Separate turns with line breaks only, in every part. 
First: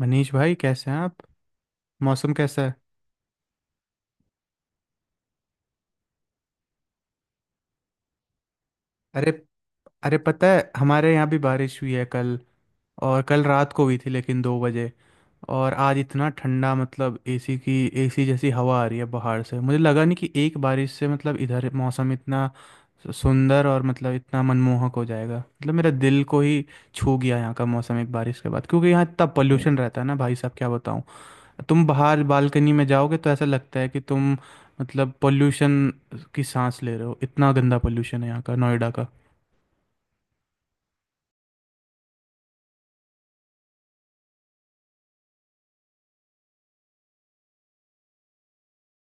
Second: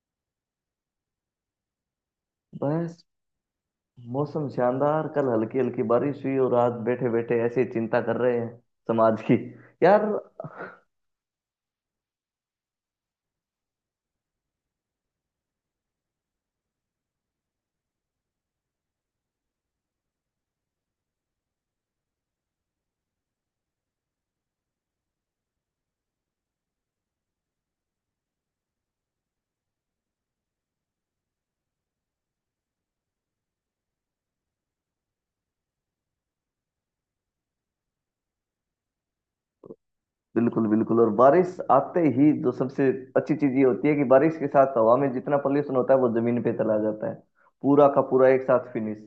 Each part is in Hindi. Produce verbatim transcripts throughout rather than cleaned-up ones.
मनीष भाई, कैसे हैं आप? मौसम कैसा है?
बस। मौसम शानदार। कल हल्की हल्की बारिश हुई और आज बैठे बैठे ऐसे ही चिंता कर रहे हैं समाज
अरे।
की। यार,
अरे, पता है हमारे यहाँ भी बारिश हुई है कल। और कल रात को हुई थी, लेकिन दो बजे। और आज इतना ठंडा, मतलब एसी की एसी जैसी हवा आ रही है बाहर से। मुझे लगा नहीं कि एक बारिश से, मतलब इधर मौसम इतना सु- सुंदर और मतलब इतना मनमोहक हो जाएगा। मतलब मेरा दिल को ही छू गया यहाँ का मौसम एक बारिश के बाद, क्योंकि यहाँ इतना हम्म। पोल्यूशन रहता है ना भाई साहब, क्या बताऊँ। तुम बाहर बालकनी में जाओगे तो ऐसा लगता है कि तुम मतलब पोल्यूशन की सांस ले रहे हो, इतना गंदा पोल्यूशन है यहाँ का, नोएडा का।
बिल्कुल बिल्कुल। और बारिश आते ही जो सबसे अच्छी चीज ये होती है कि बारिश के साथ हवा में जितना पोल्यूशन होता है वो जमीन पे चला जाता है, पूरा का पूरा एक साथ फिनिश।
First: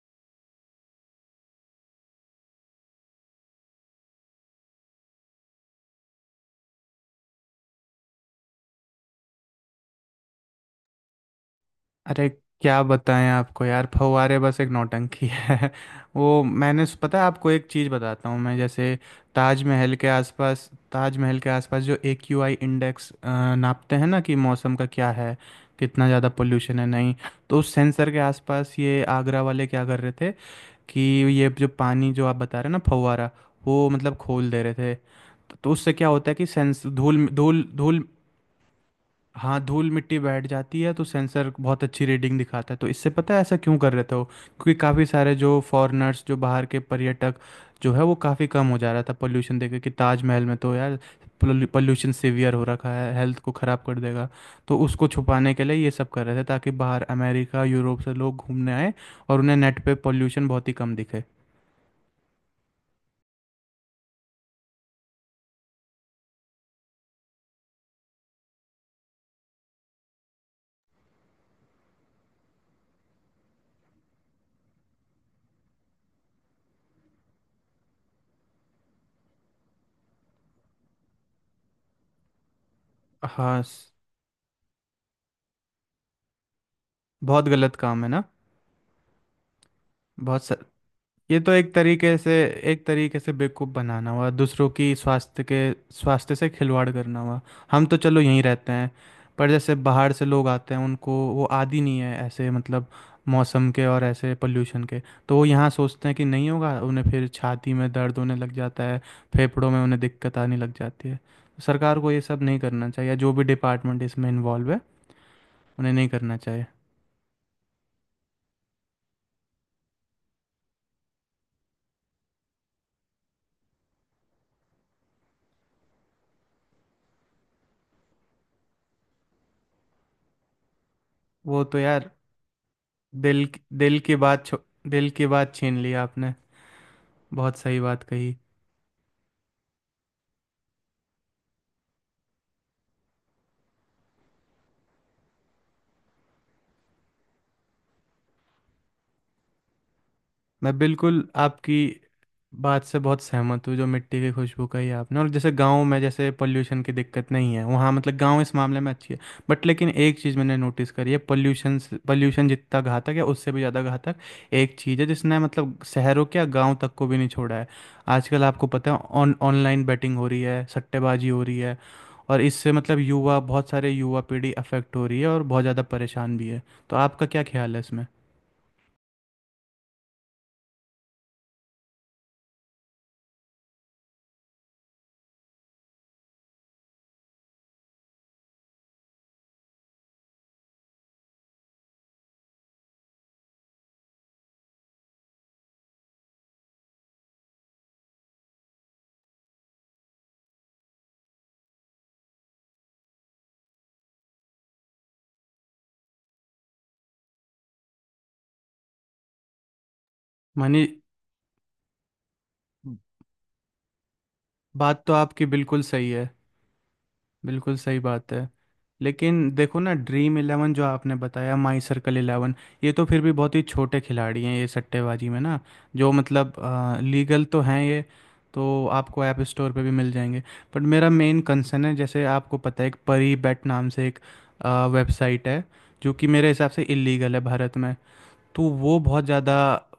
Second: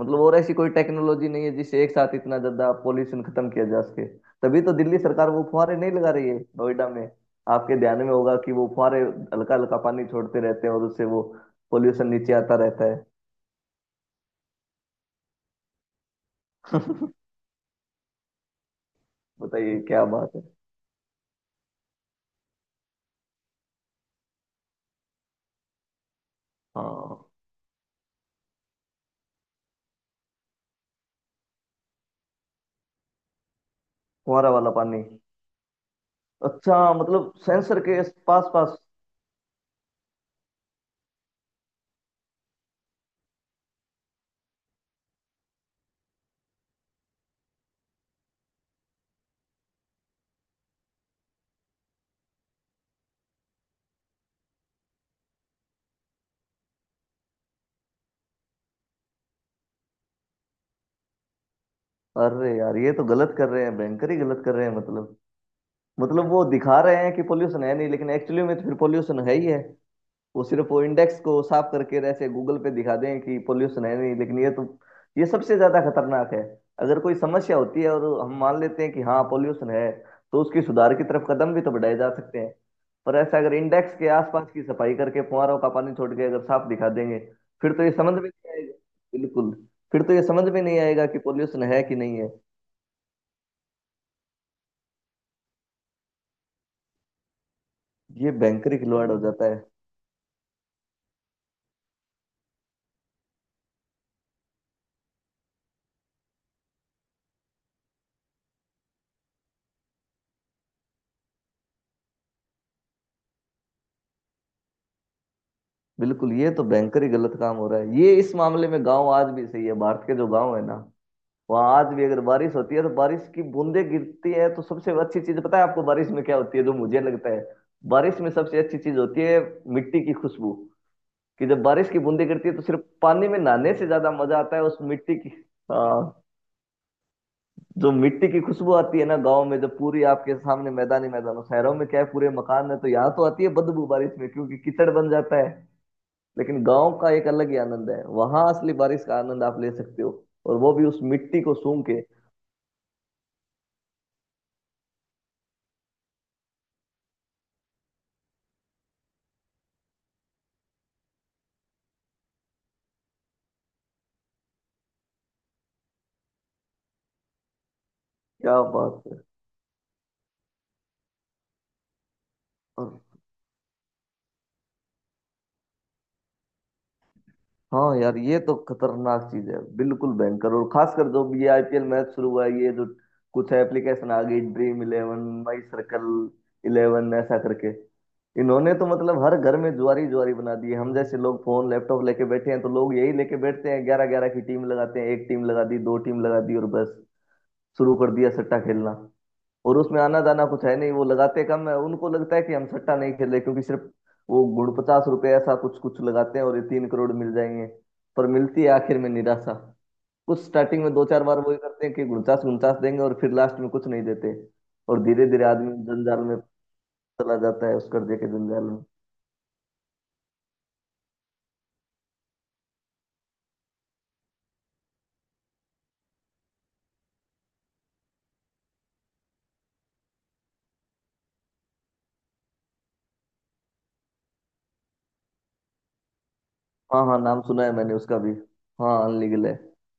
मतलब और ऐसी कोई टेक्नोलॉजी नहीं है जिससे एक साथ इतना ज्यादा पोल्यूशन खत्म किया जा सके। तभी तो दिल्ली सरकार वो फुहारे नहीं लगा रही है नोएडा में। आपके ध्यान में होगा कि वो फुहारे हल्का हल्का पानी छोड़ते रहते हैं और उससे वो पोल्यूशन
अरे,
नीचे आता
क्या
रहता है।
बताएं आपको यार, फव्वारे बस एक नौटंकी है। वो मैंने पता है आपको, एक चीज़ बताता हूँ मैं, जैसे
बताइए,
ताजमहल
क्या
के
बात है।
आसपास, ताजमहल के आसपास जो ए क्यू आई इंडेक्स नापते हैं ना, कि मौसम का क्या है, कितना ज़्यादा पोल्यूशन है, नहीं।
हाँ,
तो उस सेंसर के आसपास ये आगरा वाले क्या कर रहे थे कि, ये जो पानी जो आप बता रहे हैं ना, फव्वारा, वो मतलब खोल
फुहारा
दे
वाला
रहे थे
पानी।
तो, तो उससे क्या होता है कि
अच्छा,
सेंस धूल
मतलब
धूल
सेंसर के
धूल।
पास पास।
हाँ, धूल मिट्टी बैठ जाती है तो सेंसर बहुत अच्छी रीडिंग दिखाता है। तो इससे पता है ऐसा क्यों कर रहे थे वो, क्योंकि काफ़ी सारे जो फॉरेनर्स, जो बाहर के पर्यटक जो है, वो काफ़ी कम हो जा रहा था पोल्यूशन देख के कि ताजमहल में तो यार पोल्यूशन सीवियर हो रखा है, हेल्थ को ख़राब कर देगा। तो उसको छुपाने के लिए ये सब कर रहे थे, ताकि बाहर अमेरिका, यूरोप से लोग घूमने आए और उन्हें नेट पे पोल्यूशन बहुत ही कम दिखे।
अरे यार, ये तो गलत कर रहे हैं, भयंकर ही गलत कर रहे हैं। मतलब मतलब वो दिखा रहे हैं कि पोल्यूशन है नहीं, लेकिन एक्चुअली में तो फिर पोल्यूशन है ही है। वो सिर्फ वो इंडेक्स को साफ करके ऐसे गूगल पे दिखा दें कि पोल्यूशन है नहीं, लेकिन ये तो ये सबसे ज्यादा खतरनाक है। अगर कोई समस्या होती है और हम मान लेते हैं कि हाँ, पोल्यूशन है, तो उसकी सुधार की तरफ कदम भी तो बढ़ाए जा सकते हैं। पर ऐसा अगर
हाँ। स-
इंडेक्स के आसपास की सफाई करके फुहारों का पानी छोड़ के अगर साफ दिखा देंगे,
बहुत
फिर
गलत
तो ये
काम है
समझ में
ना।
नहीं आएगा। बिल्कुल। फिर तो ये समझ
बहुत
में
सर,
नहीं आएगा कि
ये तो
पोल्यूशन
एक
है कि नहीं
तरीके
है।
से, एक तरीके से बेवकूफ़ बनाना हुआ। दूसरों की स्वास्थ्य के स्वास्थ्य से खिलवाड़ करना हुआ। हम तो चलो
ये
यहीं रहते
भयंकर ही
हैं,
खिलवाड़ हो
पर
जाता है।
जैसे बाहर से लोग आते हैं उनको वो आदी नहीं है, ऐसे मतलब मौसम के और ऐसे पोल्यूशन के। तो वो यहाँ सोचते हैं कि नहीं होगा, उन्हें फिर छाती में दर्द होने लग जाता है, फेफड़ों में उन्हें दिक्कत आने लग जाती है। सरकार को ये सब नहीं करना चाहिए, जो भी डिपार्टमेंट इसमें इन्वॉल्व है उन्हें नहीं
बिल्कुल,
करना
ये तो
चाहिए।
भयंकर ही गलत काम हो रहा है। ये इस मामले में गांव आज भी सही है। भारत के जो गांव है ना, वहाँ आज भी अगर बारिश होती है तो बारिश की बूंदें गिरती है। तो सबसे अच्छी चीज पता है आपको बारिश में क्या होती है जो मुझे लगता है बारिश में सबसे अच्छी चीज होती है? मिट्टी की खुशबू। कि जब
वो तो
बारिश की
यार
बूंदें गिरती है तो सिर्फ पानी में
दिल
नहाने से
दिल
ज्यादा
की
मजा
बात
आता
छो-
है उस
दिल
मिट्टी
की
की।
बात छीन ली
हाँ,
आपने। बहुत सही
जो
बात
मिट्टी
कही।
की खुशबू आती है ना गाँव में, जब पूरी आपके सामने मैदान ही मैदान हो। शहरों में क्या है, पूरे मकान है, तो यहाँ तो आती है बदबू बारिश में, क्योंकि कीचड़ बन जाता है। लेकिन गाँव का एक अलग ही आनंद है, वहां असली बारिश का आनंद आप ले सकते हो, और वो
मैं
भी उस
बिल्कुल
मिट्टी को
आपकी
सूंघ के।
बात से बहुत सहमत हूँ, जो मिट्टी की खुशबू कही आपने, और जैसे गांव में, जैसे पोल्यूशन की दिक्कत नहीं है वहाँ, मतलब गांव इस मामले में अच्छी है। बट लेकिन एक चीज़ मैंने नोटिस करी है, पोल्यूशन, पोल्यूशन जितना घातक है उससे भी ज़्यादा घातक एक चीज़ है, जिसने मतलब शहरों क्या गांव तक को भी नहीं छोड़ा है। आजकल
क्या
आपको
बात
पता है
है।
ऑन ऑनलाइन बेटिंग हो रही है, सट्टेबाजी हो रही है। और इससे
और
मतलब युवा, बहुत सारे युवा पीढ़ी अफेक्ट हो रही है और बहुत ज़्यादा परेशान भी है। तो आपका क्या ख्याल है
हाँ
इसमें?
यार, ये तो खतरनाक चीज है, बिल्कुल भयंकर। और खासकर जब ये आईपीएल मैच शुरू हुआ है, ये जो कुछ एप्लीकेशन आ गई, dream eleven, my circle eleven ऐसा करके, इन्होंने तो मतलब हर घर में जुआरी जुआरी बना दी है। हम जैसे लोग फोन लैपटॉप लेके बैठे हैं तो लोग यही लेके बैठते हैं, ग्यारह ग्यारह की टीम लगाते हैं, एक टीम लगा दी, दो टीम लगा दी और बस शुरू कर दिया सट्टा खेलना। और उसमें आना जाना कुछ है नहीं, वो लगाते कम है। उनको लगता है कि हम सट्टा नहीं खेल रहे क्योंकि सिर्फ वो गुण पचास रुपए ऐसा कुछ कुछ लगाते हैं और ये तीन करोड़ मिल जाएंगे, पर मिलती है आखिर में निराशा। कुछ स्टार्टिंग
मानिए,
में दो चार बार वही करते हैं कि उनचास उनचास देंगे और फिर लास्ट में कुछ नहीं देते। और
बात तो
धीरे धीरे
आपकी
आदमी
बिल्कुल सही
जंजाल
है।
में चला जाता है,
बिल्कुल
उस
सही
कर्जे के
बात है।
जंजाल में।
लेकिन देखो ना, ड्रीम इलेवन जो आपने बताया, माई सर्कल इलेवन, ये तो फिर भी बहुत ही छोटे खिलाड़ी हैं ये सट्टेबाजी में ना। जो मतलब लीगल तो हैं ये, तो आपको ऐप स्टोर पे भी मिल जाएंगे। बट मेरा मेन कंसर्न है, जैसे आपको पता है, एक परी बैट नाम से एक वेबसाइट है जो कि मेरे हिसाब से
हाँ हाँ,
इलीगल
नाम
है
सुना है
भारत
मैंने
में।
उसका भी।
तो
हाँ,
वो बहुत
अनलीगल है।
ज़्यादा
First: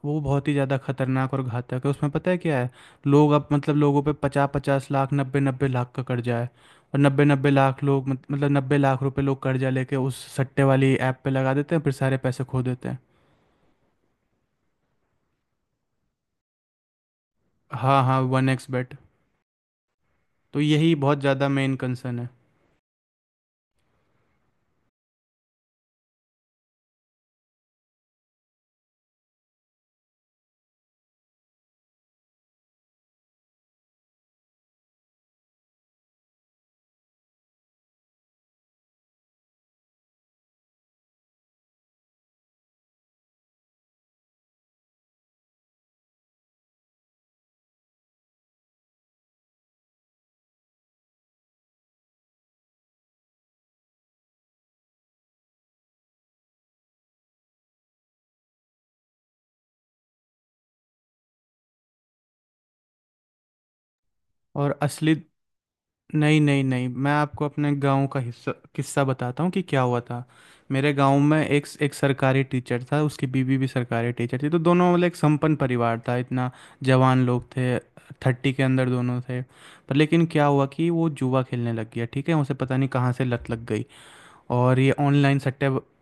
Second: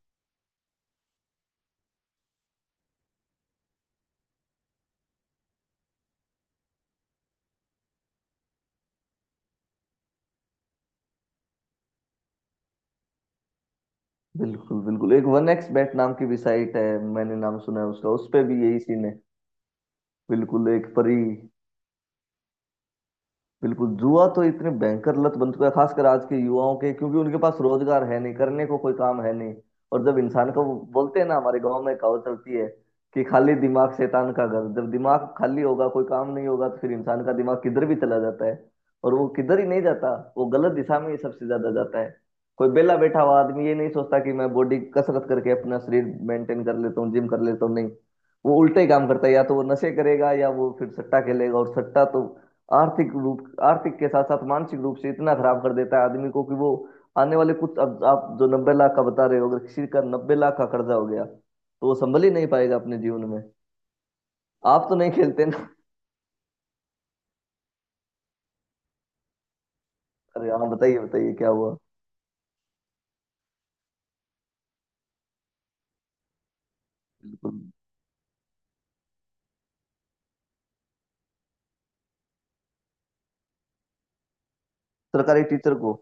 वो बहुत ही ज़्यादा खतरनाक और घातक है। उसमें पता है क्या है, लोग अब मतलब लोगों पे पचास पचास लाख, नब्बे नब्बे लाख का कर्जा है। और नब्बे नब्बे लाख लोग मत- मतलब नब्बे लाख रुपए लोग कर्जा लेके उस सट्टे वाली ऐप पे लगा देते हैं, फिर सारे पैसे खो देते हैं।
बिल्कुल बिल्कुल। एक वन एक्स बेट नाम की भी साइट है, मैंने नाम सुना है
हाँ
उसका,
हाँ,
उस पे
वन
भी
एक्स
यही
बेट।
सीन है।
तो
बिल्कुल, एक
यही
परी।
बहुत ज़्यादा मेन कंसर्न है।
बिल्कुल, जुआ तो इतने भयंकर लत बन चुका है, खासकर आज के युवाओं के, क्योंकि उनके पास रोजगार है नहीं, करने को कोई काम है नहीं। और जब इंसान को, बोलते हैं ना, हमारे गांव में कहावत चलती है कि खाली दिमाग शैतान का घर। जब दिमाग खाली होगा, कोई काम नहीं होगा, तो फिर इंसान का दिमाग किधर भी चला जाता है। और वो किधर ही नहीं जाता, वो गलत दिशा में ही सबसे ज्यादा जाता है। कोई बेला बैठा हुआ आदमी ये नहीं सोचता कि मैं बॉडी कसरत करके अपना शरीर मेंटेन कर लेता हूँ, जिम कर लेता हूँ, नहीं। वो उल्टे ही काम करता है, या तो वो नशे करेगा या वो फिर सट्टा खेलेगा। और सट्टा तो आर्थिक रूप, आर्थिक के साथ साथ मानसिक रूप से इतना खराब कर देता है आदमी को कि वो आने वाले कुछ, अब आप जो नब्बे लाख का बता रहे हो, अगर किसी का नब्बे लाख का कर्जा हो गया तो वो संभल ही नहीं पाएगा अपने जीवन में।
और
आप तो नहीं
असली
खेलते ना?
नहीं नहीं नहीं, मैं आपको अपने गांव का हिस्सा किस्सा बताता हूँ कि क्या हुआ था।
अरे हाँ,
मेरे
बताइए
गांव
बताइए,
में
क्या
एक
हुआ?
एक सरकारी टीचर था, उसकी बीवी भी सरकारी टीचर थी। तो दोनों मतलब एक संपन्न परिवार था इतना। जवान लोग
बिल्कुल।
थे, थर्टी के अंदर दोनों थे। पर लेकिन क्या हुआ कि वो जुआ खेलने लग गया, ठीक है। उसे पता नहीं कहाँ से लत लग गई। और ये ऑनलाइन
सरकारी
सट्टे,
टीचर को?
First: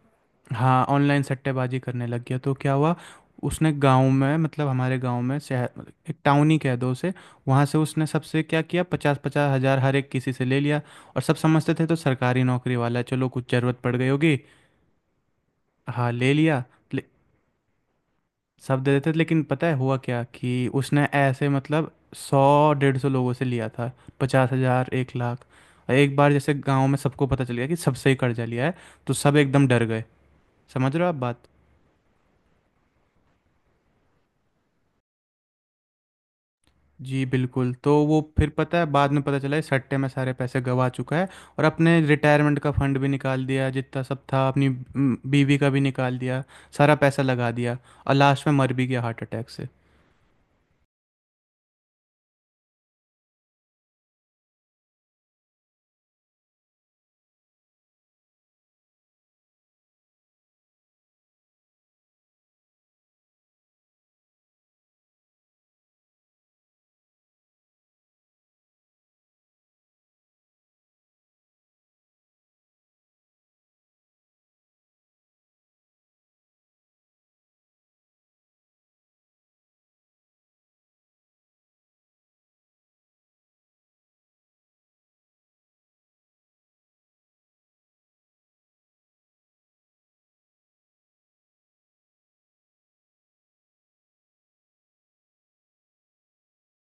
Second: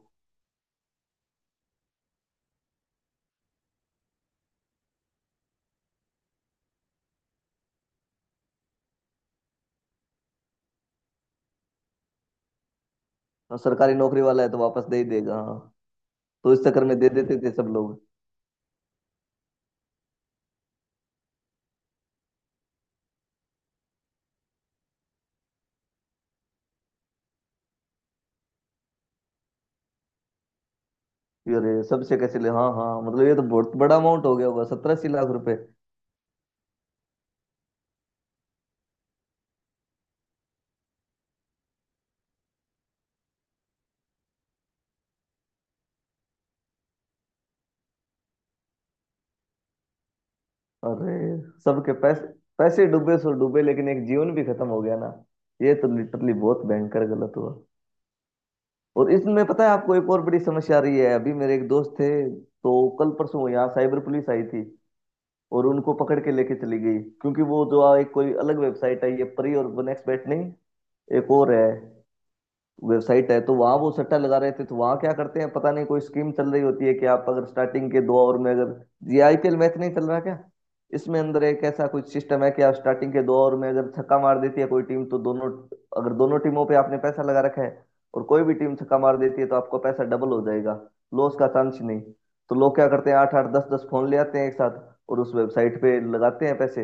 हाँ, ऑनलाइन सट्टेबाजी करने लग गया। तो क्या हुआ, उसने गांव में मतलब हमारे गांव में, शहर मतलब एक टाउन ही कह दो उसे, वहाँ से उसने सबसे क्या किया, पचास पचास हज़ार हर एक किसी से ले लिया। और सब समझते थे तो सरकारी नौकरी वाला है, चलो कुछ
और
ज़रूरत
सरकारी
पड़ गई
नौकरी
होगी।
वाला है तो वापस दे ही देगा, हाँ।
हाँ, ले
तो इस
लिया।
चक्कर में
ले,
दे देते थे सब लोग।
सब दे देते थे, लेकिन पता है हुआ क्या कि उसने ऐसे मतलब सौ डेढ़ सौ लोगों से लिया था, पचास हज़ार, एक लाख। और एक बार जैसे गांव में सबको पता चल गया कि सबसे ही कर्जा लिया है, तो सब एकदम डर गए। समझ रहे हो आप बात?
कि अरे सबसे कैसे ले, हाँ हाँ, मतलब ये तो बहुत बड़ा अमाउंट हो गया होगा, सत्रह अस्सी लाख रुपए।
जी बिल्कुल। तो वो फिर पता है बाद में पता चला इस सट्टे में सारे पैसे गवा चुका है, और अपने रिटायरमेंट का फंड भी निकाल दिया, जितना सब था। अपनी म, बीवी का भी निकाल दिया, सारा पैसा लगा दिया। और लास्ट में मर भी गया हार्ट अटैक से।
अरे सबके पैसे, पैसे डूबे सो डूबे, लेकिन एक जीवन भी खत्म हो गया ना। ये तो लिटरली बहुत भयंकर गलत हुआ। और इसमें पता है आपको, एक और बड़ी समस्या आ रही है। अभी मेरे एक दोस्त थे, तो कल परसों यहाँ साइबर पुलिस आई थी और उनको पकड़ के लेके चली गई। क्योंकि वो जो आ- एक कोई अलग वेबसाइट आई है, परी और नेक्स्ट बैट नहीं, एक और है वेबसाइट है। तो वहां वो सट्टा लगा रहे थे तो वहां क्या करते हैं, पता नहीं कोई स्कीम चल रही होती है कि आप अगर स्टार्टिंग के दो ओवर में, अगर ये आईपीएल मैच नहीं चल रहा क्या, इसमें अंदर एक ऐसा कुछ सिस्टम है कि आप स्टार्टिंग के दो ओवर में अगर छक्का मार देती है कोई टीम तो दोनों, अगर दोनों टीमों पे आपने पैसा लगा रखा है और कोई भी टीम छक्का मार देती है तो आपका पैसा डबल हो जाएगा, लॉस का चांस ही नहीं। तो लोग क्या करते हैं, आठ आठ दस दस फोन ले आते हैं एक साथ और उस वेबसाइट पे लगाते हैं पैसे।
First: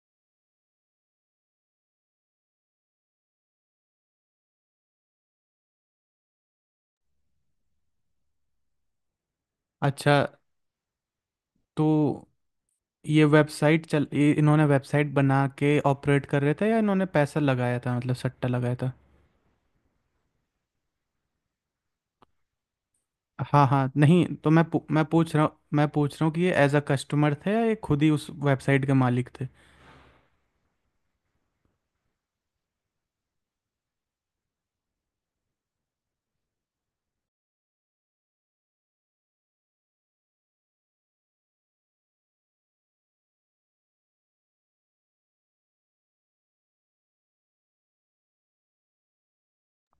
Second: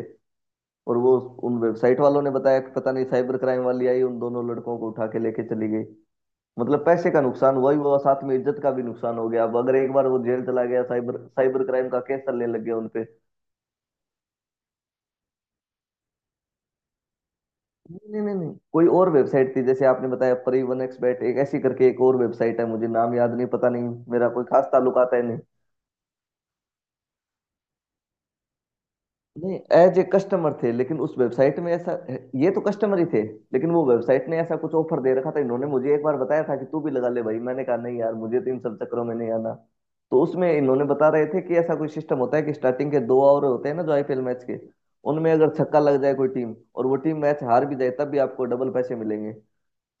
और वो उन वेबसाइट वालों ने बताया कि पता नहीं साइबर क्राइम वाली आई, उन दोनों लड़कों को उठा के लेके चली गई। मतलब पैसे का नुकसान हुआ ही हुआ, साथ में इज्जत का भी नुकसान हो गया। अब अगर एक बार
अच्छा।
वो जेल चला गया, साइबर साइबर
तो
क्राइम का केस चलने लग गया उनपे।
ये वेबसाइट चल ये इन्होंने वेबसाइट बना के ऑपरेट कर रहे थे, या इन्होंने पैसा लगाया था,
नहीं
मतलब
नहीं नहीं
सट्टा
नहीं,
लगाया
कोई
था?
और वेबसाइट थी। जैसे आपने बताया परिवन एक्सबेट, एक ऐसी करके एक और वेबसाइट है, मुझे नाम याद नहीं।
हाँ
पता नहीं,
हाँ। नहीं
मेरा कोई
तो मैं
खास
पू- मैं
ताल्लुकात है
पूछ
नहीं।
रहा हूँ मैं पूछ रहा हूँ कि ये एज अ कस्टमर थे या ये खुद ही उस वेबसाइट के मालिक थे?
नहीं, एज ए कस्टमर थे। लेकिन उस वेबसाइट में ऐसा, ये तो कस्टमर ही थे, लेकिन वो वेबसाइट ने ऐसा कुछ ऑफर दे रखा था। इन्होंने मुझे एक बार बताया था कि तू भी लगा ले भाई, मैंने कहा नहीं यार, मुझे तो इन सब चक्करों में नहीं आना। तो उसमें इन्होंने बता रहे थे कि ऐसा कोई सिस्टम होता है कि स्टार्टिंग के दो ओवर होते हैं ना जो आईपीएल मैच के, उनमें अगर छक्का लग जाए कोई टीम और वो टीम मैच हार भी जाए, तब भी आपको डबल पैसे मिलेंगे।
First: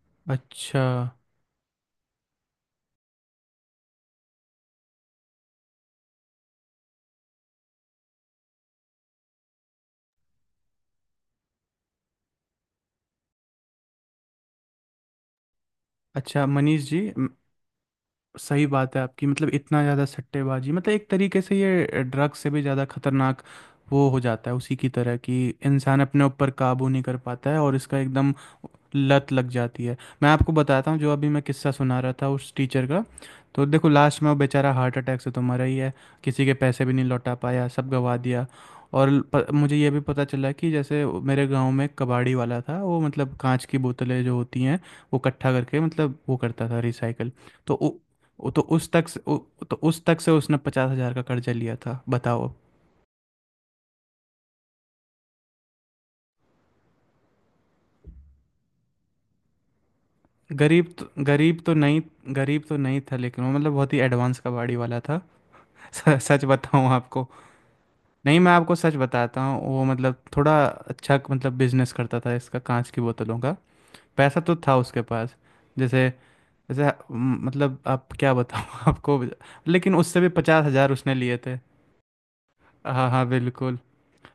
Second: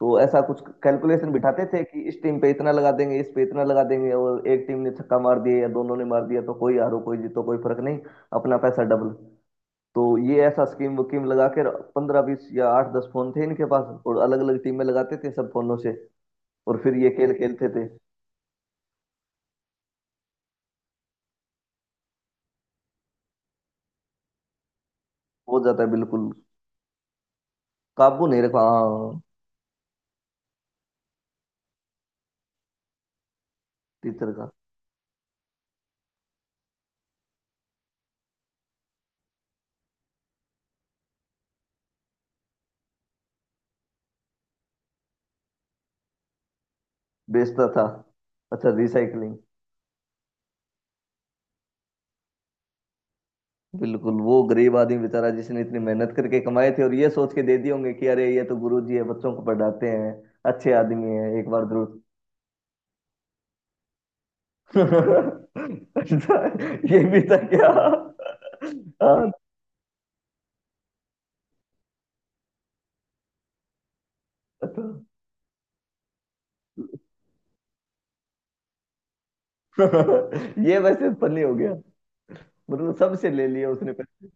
तो ऐसा कुछ
अच्छा।
कैलकुलेशन बिठाते थे कि इस टीम पे इतना लगा देंगे, इस पे इतना लगा देंगे, और एक टीम ने छक्का मार दिया या दोनों ने मार दिया, तो कोई हारो कोई जीतो, कोई फर्क नहीं। अपना पैसा डबल। तो ये ऐसा स्कीम वकीम लगा के पंद्रह बीस या आठ दस फोन थे इनके पास, और अलग अलग टीमें लगाते थे सब फोनों से,
अच्छा
और
मनीष
फिर
जी,
ये खेल खेलते थे।
सही बात है आपकी, मतलब इतना ज़्यादा सट्टेबाजी, मतलब एक तरीके से ये ड्रग से भी ज़्यादा खतरनाक वो हो जाता है, उसी की तरह कि
हो जाता है
इंसान अपने
बिल्कुल।
ऊपर काबू नहीं कर पाता है और इसका
काबू
एकदम
नहीं रखा, हाँ।
लत लग जाती है। मैं आपको बताता हूँ, जो अभी मैं किस्सा सुना रहा था उस टीचर का, तो देखो लास्ट में
टीचर
वो
का?
बेचारा हार्ट अटैक से तो मरा ही है, किसी के पैसे भी नहीं लौटा पाया, सब गवा दिया। और प, मुझे ये भी पता चला कि जैसे मेरे गांव में एक कबाड़ी वाला था, वो मतलब कांच की बोतलें जो होती हैं वो इकट्ठा करके मतलब वो करता था रिसाइकल।
बेचता
तो
था।
उ, उ- तो
अच्छा,
उस तक से
रिसाइकलिंग।
उ, तो उस तक से उसने पचास हज़ार का कर्जा लिया था, बताओ।
बिल्कुल, वो गरीब आदमी बेचारा जिसने इतनी मेहनत करके कमाए थे, और ये सोच के दे दिए होंगे कि अरे ये तो गुरु जी है, बच्चों को पढ़ाते हैं, अच्छे
गरीब तो
आदमी है, एक
गरीब
बार
तो
जरूर।
नहीं गरीब तो नहीं था, लेकिन वो मतलब बहुत ही एडवांस कबाड़ी वाला था। स-
अच्छा,
सच बताऊं
ये भी
आपको,
था क्या?
नहीं मैं आपको सच
हाँ,
बताता हूँ, वो मतलब थोड़ा अच्छा मतलब बिजनेस करता था इसका, कांच की बोतलों का, पैसा तो था
अच्छा।
उसके पास। जैसे जैसे म, मतलब आप क्या बताऊँ आपको, लेकिन उससे भी पचास
ये
हजार
वैसे
उसने लिए
फनी हो
थे।
गया, मतलब
हाँ हाँ
सबसे ले लिया
बिल्कुल।
उसने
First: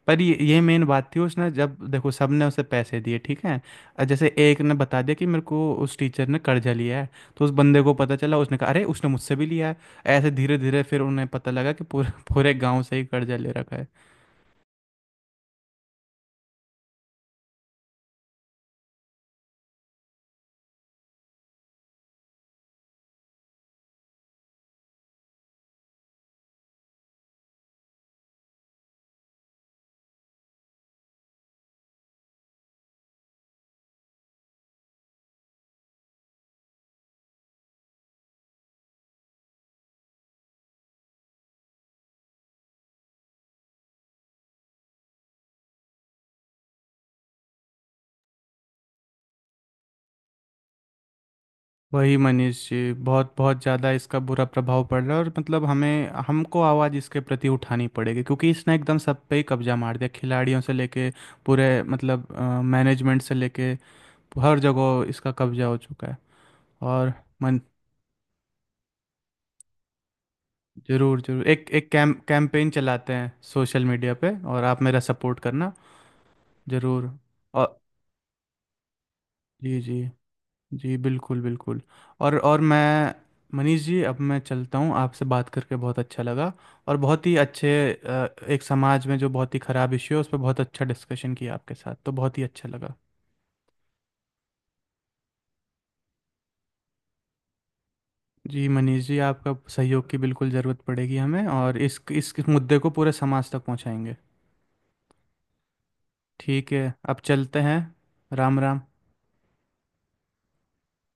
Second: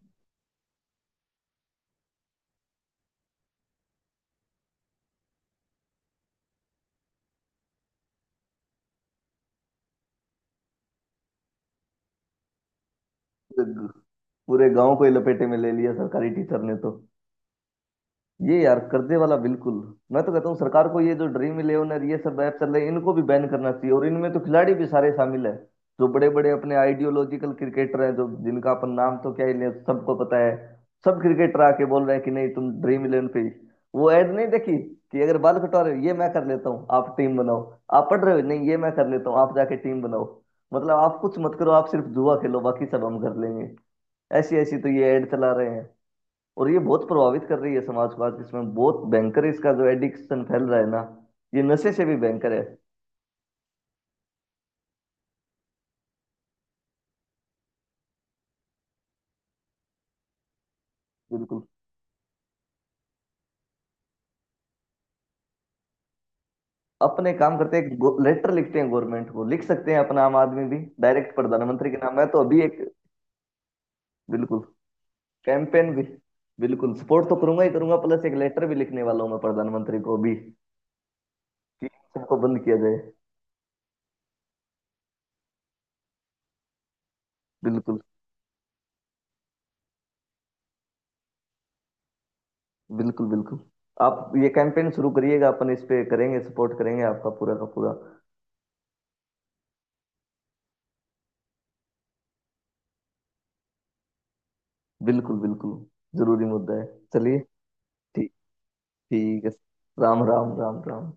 पर ये ये मेन बात थी, उसने जब देखो सबने उसे पैसे दिए, ठीक है। अ, जैसे एक ने बता दिया कि मेरे को उस टीचर ने कर्जा लिया है, तो उस बंदे को पता चला, उसने कहा अरे उसने मुझसे भी लिया है। ऐसे धीरे धीरे फिर उन्हें पता लगा कि पूरे पूरे गांव से ही कर्जा ले रखा
पैसे।
है।
पूरे गांव को ही लपेटे में ले लिया सरकारी टीचर ने तो। ये यार, कर्जे वाला, बिल्कुल। मैं तो कहता हूँ सरकार को, ये जो ड्रीम इलेवन, ये सब ऐप चल रहे हैं, इनको भी बैन करना चाहिए। और इनमें तो खिलाड़ी भी सारे शामिल है, जो बड़े बड़े अपने आइडियोलॉजिकल क्रिकेटर हैं, जो जिनका अपन नाम तो क्या ही ले, सबको पता है। सब क्रिकेटर आके बोल रहे हैं कि नहीं, तुम ड्रीम इलेवन पे, वो ऐड नहीं देखी कि अगर बाल कटवा रहे हो, ये मैं कर लेता हूँ, आप टीम बनाओ। आप पढ़ रहे हो, नहीं ये मैं कर लेता हूँ, आप जाके टीम बनाओ। मतलब आप कुछ मत करो, आप सिर्फ जुआ खेलो, बाकी सब हम कर लेंगे। ऐसी ऐसी तो ये ऐड चला रहे हैं। और ये बहुत प्रभावित कर रही है समाज को, आज इसमें बहुत भयंकर इसका जो एडिक्शन फैल रहा है ना, ये नशे से भी
वही
भयंकर है।
मनीष जी, बहुत बहुत ज़्यादा इसका बुरा प्रभाव पड़ रहा है। और मतलब हमें हमको आवाज़ इसके प्रति उठानी पड़ेगी, क्योंकि इसने एकदम सब पे ही कब्जा मार दिया, खिलाड़ियों से लेके
बिल्कुल।
पूरे मतलब मैनेजमेंट से लेके हर जगह इसका कब्जा हो चुका है। और
अपने काम
मन
करते हैं, लेटर लिखते हैं, गवर्नमेंट को लिख सकते हैं अपना आम आदमी भी।
जरूर
डायरेक्ट
जरूर, एक एक
प्रधानमंत्री के
कैम
नाम है तो अभी
कैंपेन
एक।
चलाते हैं सोशल मीडिया पे,
बिल्कुल।
और आप मेरा सपोर्ट करना।
कैंपेन भी। बिल्कुल,
जरूर।
सपोर्ट तो करूंगा ही
और
करूंगा, प्लस एक लेटर भी लिखने वाला हूँ मैं
जी जी,
प्रधानमंत्री को अभी कि
जी बिल्कुल बिल्कुल।
सबको
और और
बंद किया जाए।
मैं मनीष जी, अब मैं चलता हूँ, आपसे बात करके बहुत अच्छा लगा। और बहुत ही अच्छे,
बिल्कुल
अ, एक समाज में जो बहुत ही ख़राब इश्यू है उस पर बहुत अच्छा डिस्कशन किया आपके साथ, तो बहुत ही अच्छा लगा।
बिल्कुल। बिल्कुल आप ये कैंपेन शुरू करिएगा, अपन इस पे करेंगे, सपोर्ट करेंगे आपका पूरा का पूरा।
जी मनीष जी, आपका सहयोग की बिल्कुल ज़रूरत पड़ेगी हमें, और इस इस मुद्दे को पूरे समाज तक पहुँचाएंगे।
बिल्कुल बिल्कुल, जरूरी
ठीक
मुद्दा
है,
है।
अब
चलिए।
चलते हैं।
ठीक।
राम राम।
ठीक है। राम राम राम राम।